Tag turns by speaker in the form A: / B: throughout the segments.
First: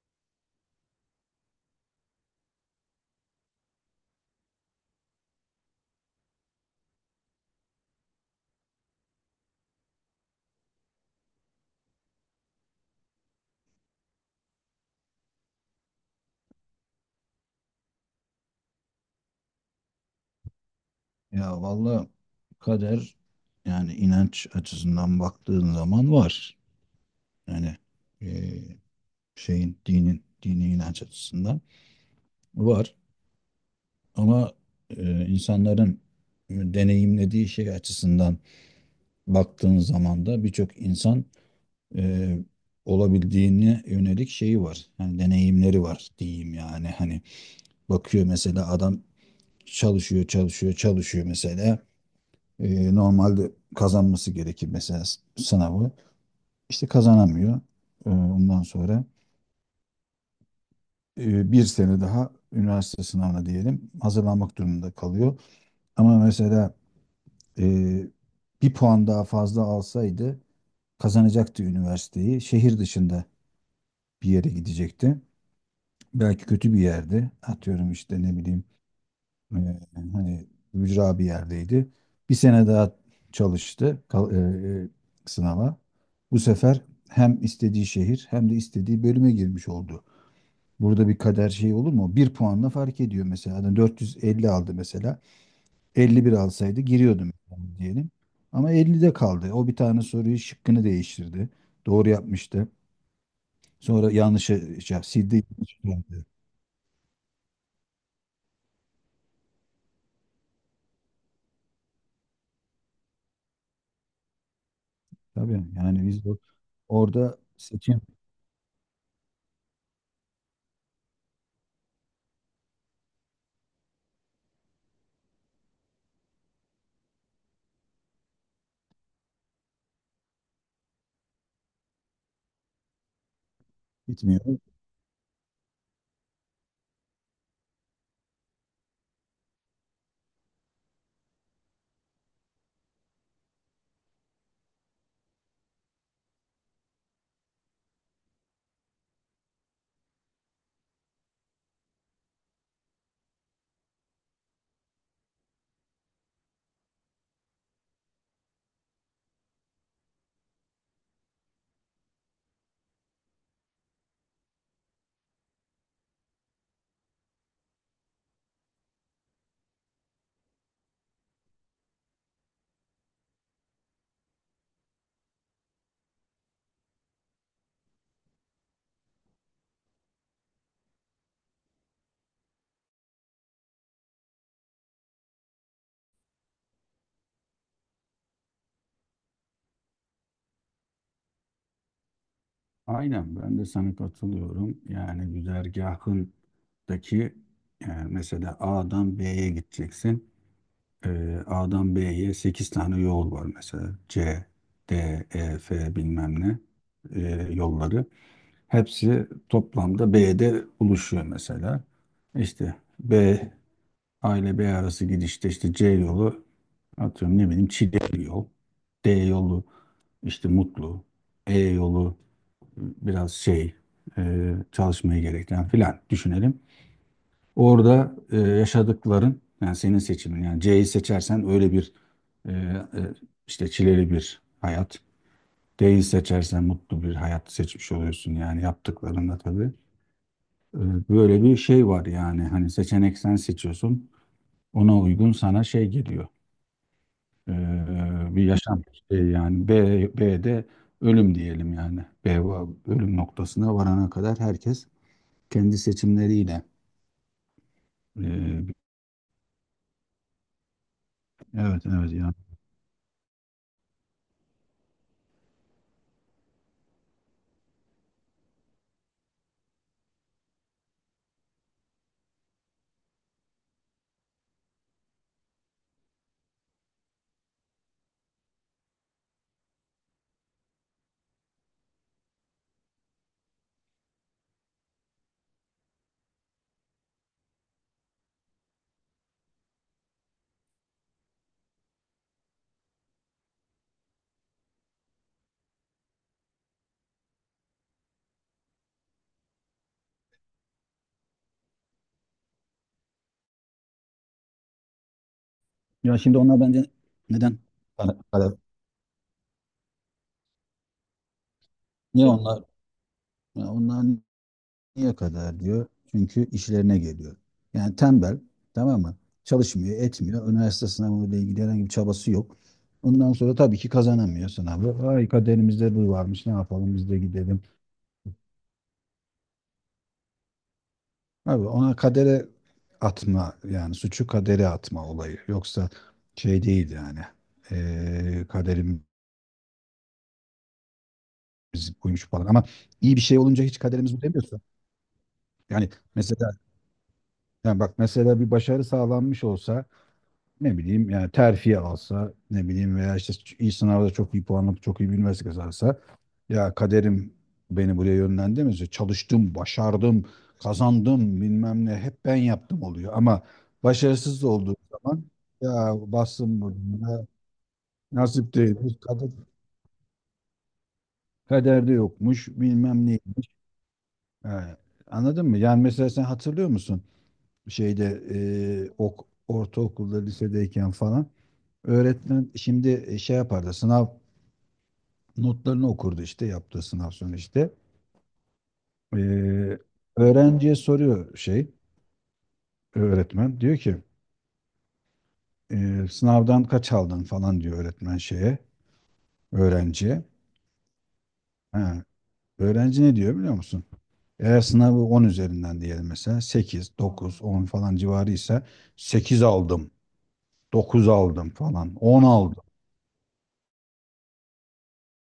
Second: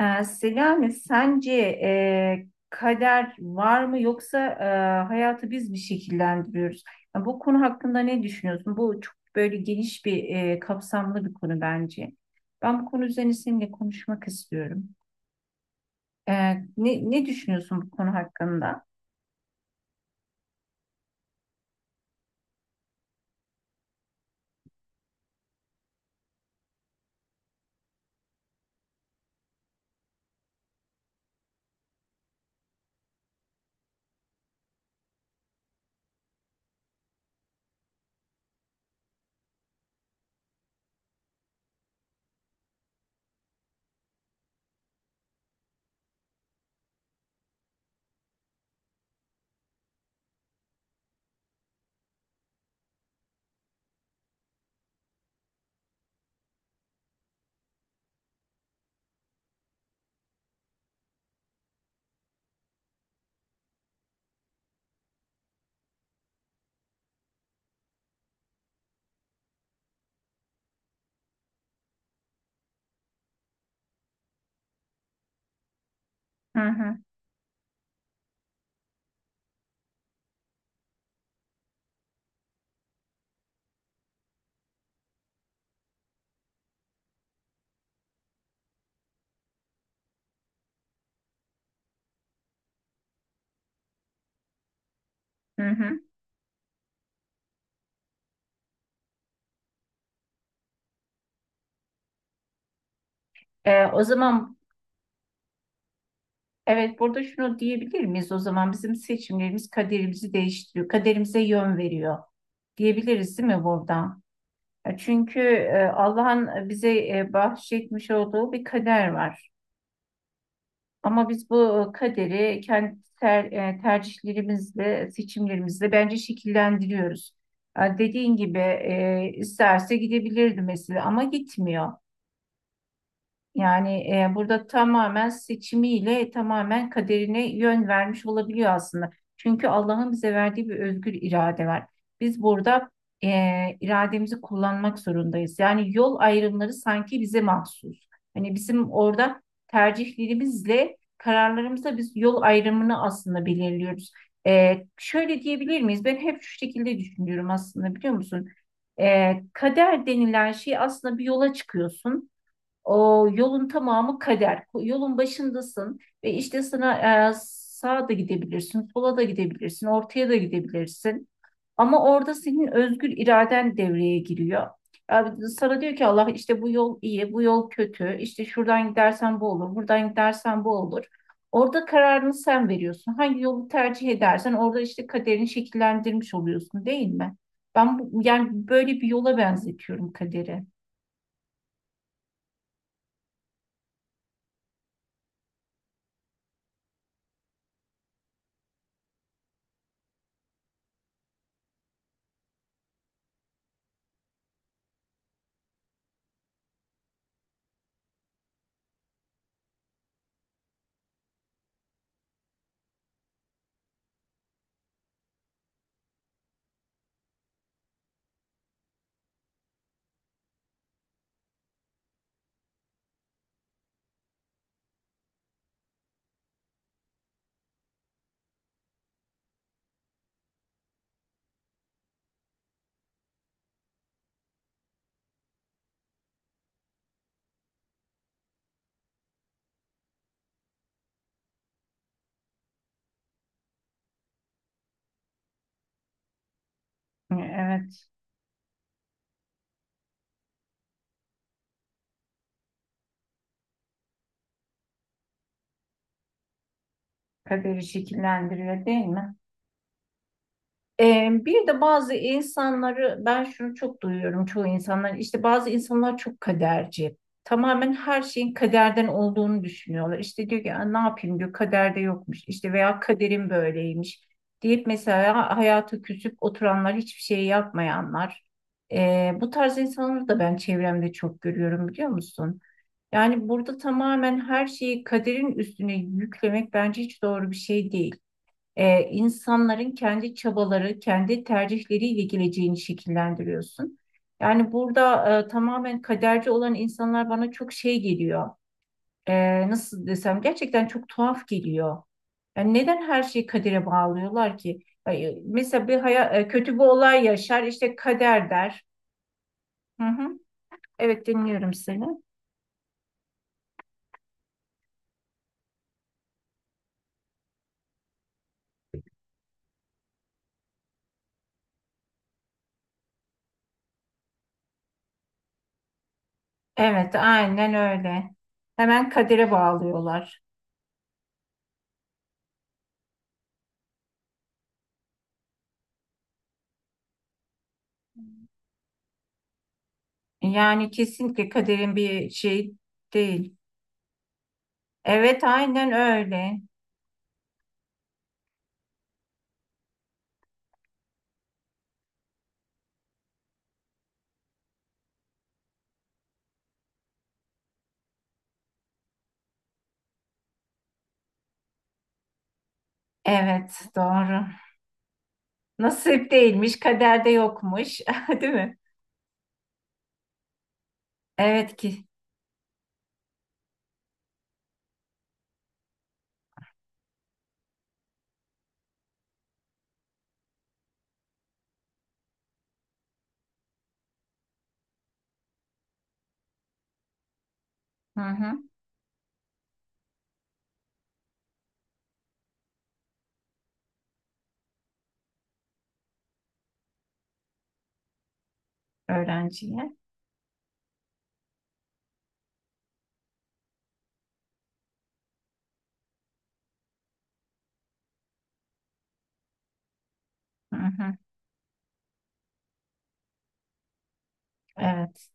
A: Selami, sence kader var mı yoksa hayatı biz mi şekillendiriyoruz? Yani bu konu hakkında ne düşünüyorsun? Bu çok böyle geniş bir kapsamlı bir konu bence. Ben bu konu üzerine seninle konuşmak istiyorum. Ee, ne düşünüyorsun bu konu hakkında?
B: Ya vallahi kader yani inanç açısından baktığın zaman var. Yani eee, şeyin dinin dini inanç açısından var. Ama insanların deneyimlediği şey açısından baktığın zaman da birçok insan eee, olabildiğine yönelik şeyi var. Yani deneyimleri var diyeyim yani. Hani bakıyor mesela adam çalışıyor çalışıyor çalışıyor mesela. Normalde kazanması gerekir mesela sınavı. İşte kazanamıyor. Ondan sonra bir sene daha üniversite sınavına diyelim hazırlanmak durumunda kalıyor. Ama mesela e, bir puan daha fazla alsaydı kazanacaktı üniversiteyi. Şehir dışında bir yere gidecekti. Belki
A: Hı
B: kötü bir
A: hı,
B: yerde. Atıyorum işte ne bileyim. Ee, hani ücra bir yerdeydi. Bir sene daha çalıştı sınava. Bu sefer hem istediği şehir hem de istediği bölüme girmiş oldu. Burada bir kader şeyi olur mu? Bir puanla fark ediyor mesela. Adam 450 aldı mesela.
A: hı hı.
B: 51 alsaydı giriyordu mesela diyelim. Ama 50'de kaldı. O bir tane soruyu şıkkını değiştirdi. Doğru yapmıştı.
A: O
B: Sonra
A: zaman
B: yanlışı şey, sildi. Yanlış geldi.
A: evet, burada şunu diyebilir miyiz? O zaman bizim seçimlerimiz kaderimizi değiştiriyor, kaderimize yön veriyor diyebiliriz değil mi burada? Çünkü
B: Tabii yani biz
A: Allah'ın bize
B: orada seçim
A: bahşetmiş olduğu bir kader var. Ama biz bu kaderi kendi tercihlerimizle, seçimlerimizle bence şekillendiriyoruz. Dediğin gibi isterse gidebilirdi mesela ama gitmiyor. Yani
B: bitmiyor.
A: burada tamamen seçimiyle tamamen kaderine yön vermiş olabiliyor aslında. Çünkü Allah'ın bize verdiği bir özgür irade var. Biz burada irademizi kullanmak zorundayız. Yani yol ayrımları sanki bize mahsus. Hani bizim orada tercihlerimizle kararlarımızla biz yol ayrımını aslında belirliyoruz. E, şöyle diyebilir miyiz? Ben hep şu şekilde düşünüyorum aslında, biliyor musun? E, kader denilen şey aslında, bir yola çıkıyorsun. O yolun tamamı kader. Yolun başındasın ve işte sana sağa da gidebilirsin, sola da gidebilirsin, ortaya da gidebilirsin. Ama orada senin özgür iraden devreye giriyor. E, sana diyor ki Allah, işte bu yol iyi, bu yol kötü, işte şuradan gidersen bu olur, buradan gidersen bu olur. Orada kararını sen veriyorsun. Hangi yolu tercih edersen orada işte kaderini şekillendirmiş oluyorsun, değil mi? Ben bu, yani böyle bir yola benzetiyorum kaderi.
B: Aynen ben de sana katılıyorum. Yani güzergahındaki yani mesela A'dan B'ye gideceksin. A'dan B'ye 8 tane yol var mesela. C, D, E, F bilmem ne yolları. Hepsi toplamda B'de buluşuyor mesela. İşte B, A ile B arası gidişte işte C yolu, atıyorum ne bileyim, Çileli yol. D yolu işte Mutlu. E yolu biraz şey, çalışmayı gerektiren filan düşünelim. Orada yaşadıkların yani senin seçimin yani C'yi seçersen öyle bir e, e, işte çileli bir hayat. D'yi seçersen mutlu bir hayat seçmiş oluyorsun yani yaptıklarında tabii. E, böyle bir şey var yani hani seçenek sen seçiyorsun, ona uygun sana şey geliyor. E,
A: Evet.
B: bir yaşam şey yani B'de ölüm diyelim yani. B, ölüm noktasına varana kadar herkes kendi seçimleriyle.
A: Kaderi
B: Ee,
A: şekillendiriyor değil mi? Bir de
B: evet evet
A: bazı
B: ya.
A: insanları, ben şunu çok duyuyorum, çoğu insanlar işte bazı insanlar çok kaderci. Tamamen her şeyin kaderden olduğunu düşünüyorlar. İşte diyor ki, "Aa, ne yapayım diyor, kaderde yokmuş işte veya kaderim böyleymiş," deyip mesela hayata küsüp oturanlar, hiçbir şey yapmayanlar. Bu tarz insanları da ben çevremde çok görüyorum, biliyor musun? Yani burada tamamen her şeyi kaderin üstüne yüklemek bence hiç doğru bir şey değil. E, insanların kendi çabaları, kendi tercihleriyle geleceğini şekillendiriyorsun. Yani burada tamamen kaderci olan insanlar bana çok şey geliyor. E, nasıl desem, gerçekten çok tuhaf geliyor. Yani neden her şeyi kadere bağlıyorlar ki? Ay, e, mesela bir
B: Ya şimdi onlar
A: kötü bir
B: bence
A: olay
B: neden
A: yaşar, işte
B: kara-
A: kader
B: kara-
A: der. Hı hı. Evet, dinliyorum seni.
B: niye onlar, ya onlar niye kadar diyor? Çünkü işlerine geliyor. Yani tembel, tamam mı? Çalışmıyor, etmiyor. Üniversite sınavıyla ilgili herhangi bir çabası yok. Ondan sonra tabii ki kazanamıyor sınavı. Ay, kaderimizde bu varmış. Ne yapalım, biz
A: Evet,
B: de gidelim.
A: aynen öyle. Hemen kadere bağlıyorlar.
B: Abi ona kadere atma, yani suçu kadere atma olayı. Yoksa şey değil yani. Kaderim
A: Yani kesinlikle
B: biz
A: kaderin
B: koymuş
A: bir
B: falan ama
A: şey
B: iyi bir şey
A: değil.
B: olunca hiç kaderimiz bu demiyorsa.
A: Evet,
B: Yani
A: aynen
B: mesela,
A: öyle.
B: yani bak mesela bir başarı sağlanmış olsa, ne bileyim yani terfi alsa, ne bileyim veya işte iyi sınavda çok iyi puan alıp çok iyi bir üniversite kazansa, ya kaderim beni buraya yönlendirmedi. Çalıştım, başardım, kazandım bilmem ne, hep ben yaptım oluyor ama
A: Evet,
B: başarısız
A: doğru.
B: olduğu zaman ya
A: Nasip
B: bastım
A: değilmiş,
B: burnuna,
A: kaderde yokmuş, değil
B: nasip
A: mi?
B: değilmiş kader,
A: Evet
B: kaderde
A: ki.
B: yokmuş bilmem neymiş. Ha, anladın mı? Yani mesela sen hatırlıyor musun? Şeyde ortaokulda lisedeyken falan, öğretmen şimdi şey yapardı, sınav notlarını okurdu işte yaptığı sınav sonu işte.
A: Hı hı.
B: E, öğrenciye soruyor, şey öğretmen diyor ki sınavdan kaç aldın falan, diyor öğretmen şeye,
A: Öğrenciye.
B: öğrenciye. Ha, öğrenci ne diyor biliyor musun? Eğer sınavı 10 üzerinden diyelim, mesela 8 9 10 falan civarı ise 8 aldım,
A: Hı
B: 9
A: hı.
B: aldım falan, 10 aldım.
A: Evet.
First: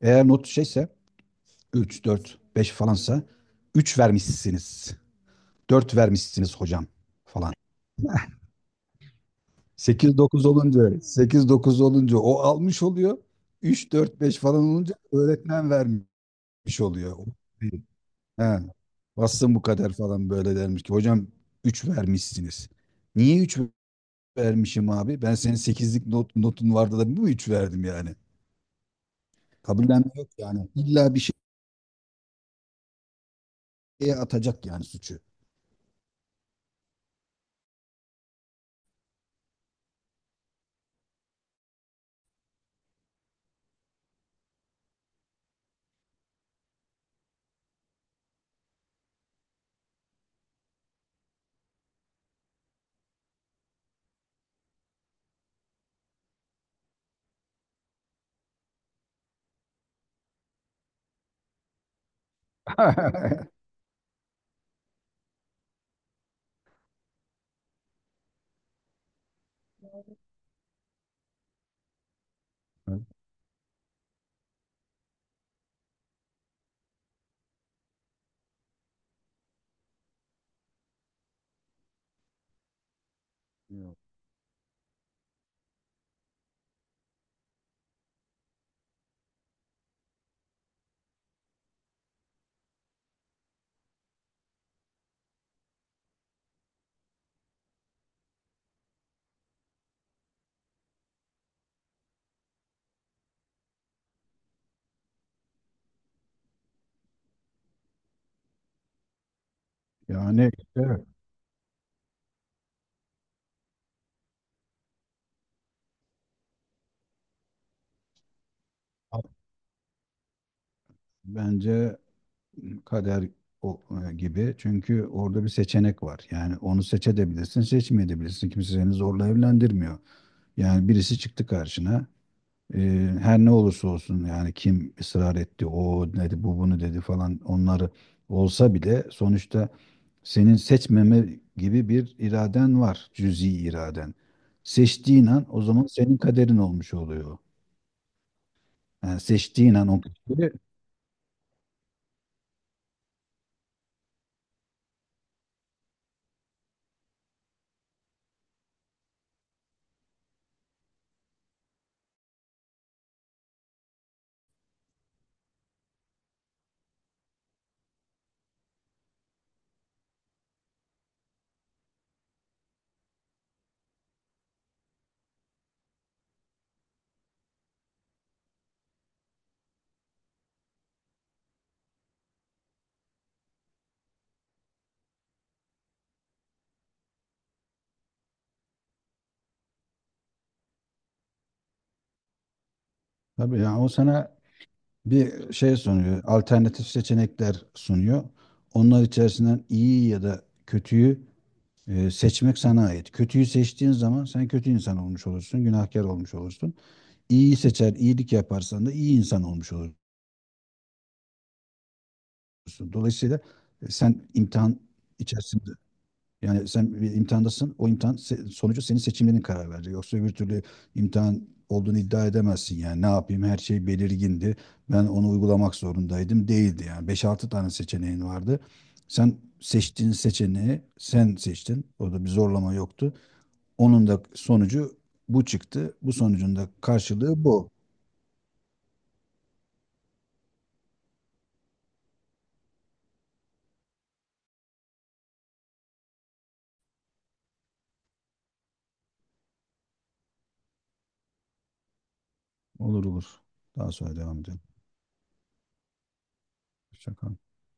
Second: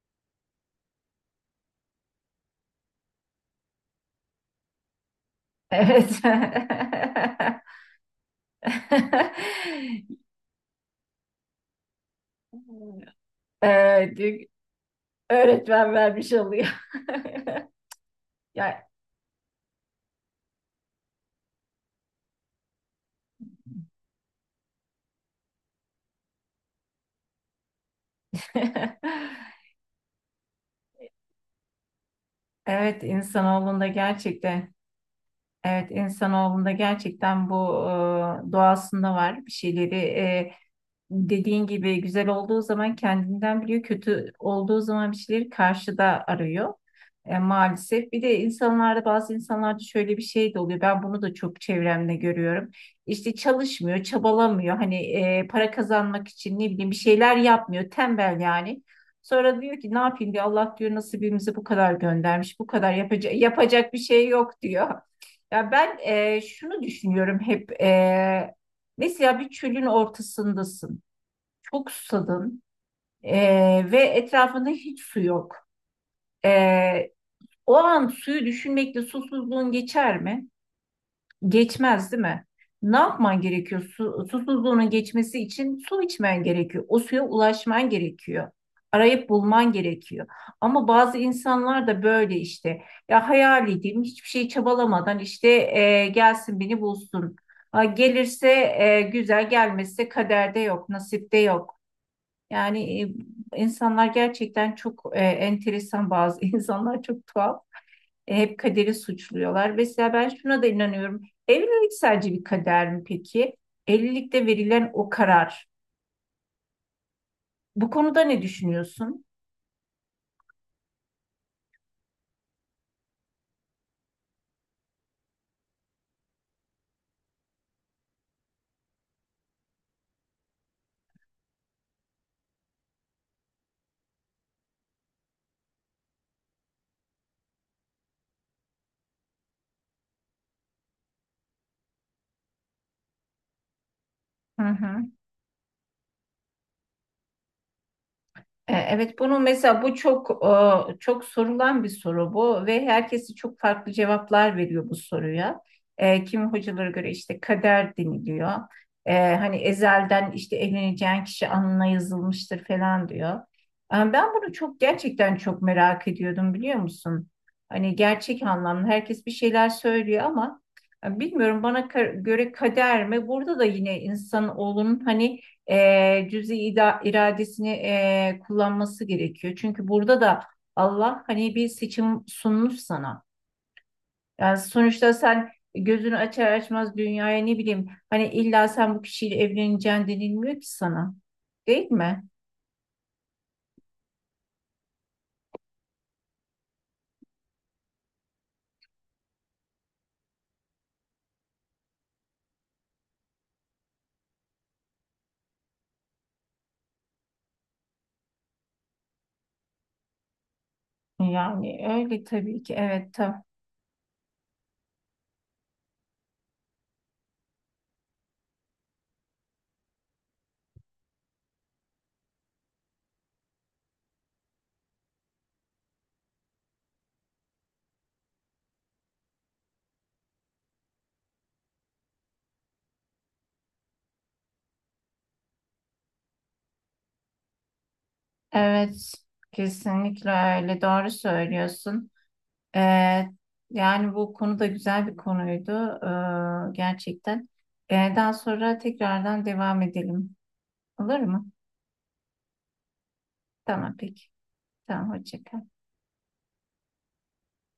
B: Eğer not şeyse, 3, 4, 5 falansa, 3 vermişsiniz, 4
A: Evet.
B: vermişsiniz hocam falan. 8, 9 olunca 8, 9 olunca o almış oluyor. 3,
A: Evet,
B: 4, 5 falan olunca öğretmen
A: öğretmen
B: vermiş
A: vermiş oluyor.
B: oluyor. He.
A: Ya.
B: Bassın bu kadar falan, böyle dermiş ki hocam 3 vermişsiniz. Niye 3 vermişim abi? Ben senin sekizlik not, notun vardı da bu mu, 3 verdim yani? Kabullenme yok yani. İlla bir
A: Evet, insanoğlunda
B: şeye atacak
A: gerçekten.
B: yani suçu.
A: Evet, insanoğlunda gerçekten bu doğasında var bir şeyleri. Dediğin gibi güzel olduğu zaman kendinden biliyor, kötü olduğu zaman bir şeyleri karşıda arıyor. E, maalesef. Bir de insanlarda, bazı insanlarda şöyle bir şey de oluyor. Ben bunu da çok çevremde görüyorum. İşte çalışmıyor, çabalamıyor. Hani para kazanmak için ne bileyim bir şeyler yapmıyor. Tembel yani. Sonra diyor ki ne yapayım diyor. Allah diyor nasibimizi bu kadar göndermiş. Bu kadar, yapacak yapacak bir şey yok diyor. Ya ben şunu düşünüyorum hep. E, mesela bir çölün ortasındasın, çok susadın ve etrafında hiç su yok. Ee, O an suyu düşünmekle susuzluğun geçer mi? Geçmez, değil mi? Ne yapman gerekiyor?
B: Yok.
A: Su, susuzluğunun geçmesi için su içmen gerekiyor. O suya ulaşman gerekiyor. Arayıp bulman gerekiyor. Ama bazı insanlar da böyle işte. Ya hayal edeyim, hiçbir şey çabalamadan işte gelsin beni bulsun. Ha, gelirse güzel, gelmezse kaderde yok, nasipte yok. Yani insanlar gerçekten çok enteresan, bazı insanlar çok tuhaf. E, hep kaderi suçluyorlar. Mesela ben
B: Yani
A: şuna da
B: işte
A: inanıyorum. Evlilik sadece bir kader mi peki? Evlilikte verilen o karar. Bu konuda ne düşünüyorsun?
B: bence kader o- gibi. Çünkü orada bir seçenek var. Yani onu seçebilirsin, seçmeyebilirsin. Kimse seni zorla evlendirmiyor. Yani birisi çıktı karşına. Ee, her ne olursa olsun, yani kim ısrar etti, o dedi, bu bunu dedi falan, onları olsa bile sonuçta senin seçmeme gibi bir iraden var, cüzi iraden.
A: Hı hı.
B: Seçtiğin an o zaman senin kaderin olmuş oluyor.
A: E, evet,
B: Yani
A: bunu
B: seçtiğin
A: mesela,
B: an
A: bu
B: o
A: çok
B: kaderi,
A: çok sorulan bir soru bu ve herkesi çok farklı cevaplar veriyor bu soruya. E, kimi hocalara göre işte kader deniliyor. E, hani ezelden işte evleneceğin kişi alnına yazılmıştır falan diyor. E, ben bunu çok, gerçekten çok merak ediyordum, biliyor musun? Hani gerçek anlamda herkes bir şeyler söylüyor ama bilmiyorum, bana göre kader mi? Burada da yine insan olun hani iradesini kullanması gerekiyor. Çünkü burada da Allah hani bir seçim sunmuş sana. Yani sonuçta sen gözünü açar açmaz dünyaya ne bileyim hani illa sen bu kişiyle evleneceksin denilmiyor ki sana. Değil mi?
B: tabii yani o sana bir şey sunuyor, alternatif seçenekler sunuyor. Onlar içerisinden iyi ya da kötüyü seçmek sana ait. Kötüyü seçtiğin zaman sen kötü insan olmuş olursun, günahkar olmuş olursun. İyiyi seçer, iyilik yaparsan da iyi insan olmuş olursun.
A: Yani öyle tabii ki, evet tabii.
B: Dolayısıyla sen imtihan içerisinde, yani sen bir imtihandasın. O imtihan sonucu senin seçimlerin karar verecek. Yoksa öbür türlü imtihan olduğunu iddia edemezsin yani. Ne yapayım? Her şey belirgindi. Ben onu uygulamak zorundaydım. Değildi yani. Beş altı tane seçeneğin vardı. Sen seçtiğin seçeneği sen seçtin. Orada bir zorlama yoktu. Onun da sonucu bu çıktı. Bu sonucun da karşılığı bu.
A: Evet, kesinlikle öyle. Doğru söylüyorsun. Ee, yani bu konu da güzel bir konuydu gerçekten. Daha sonra tekrardan devam edelim. Olur mu?
B: Olur olur. Daha
A: Tamam
B: sonra
A: peki.
B: devam edelim.
A: Tamam, hoşça kal.
B: Hoşça kal.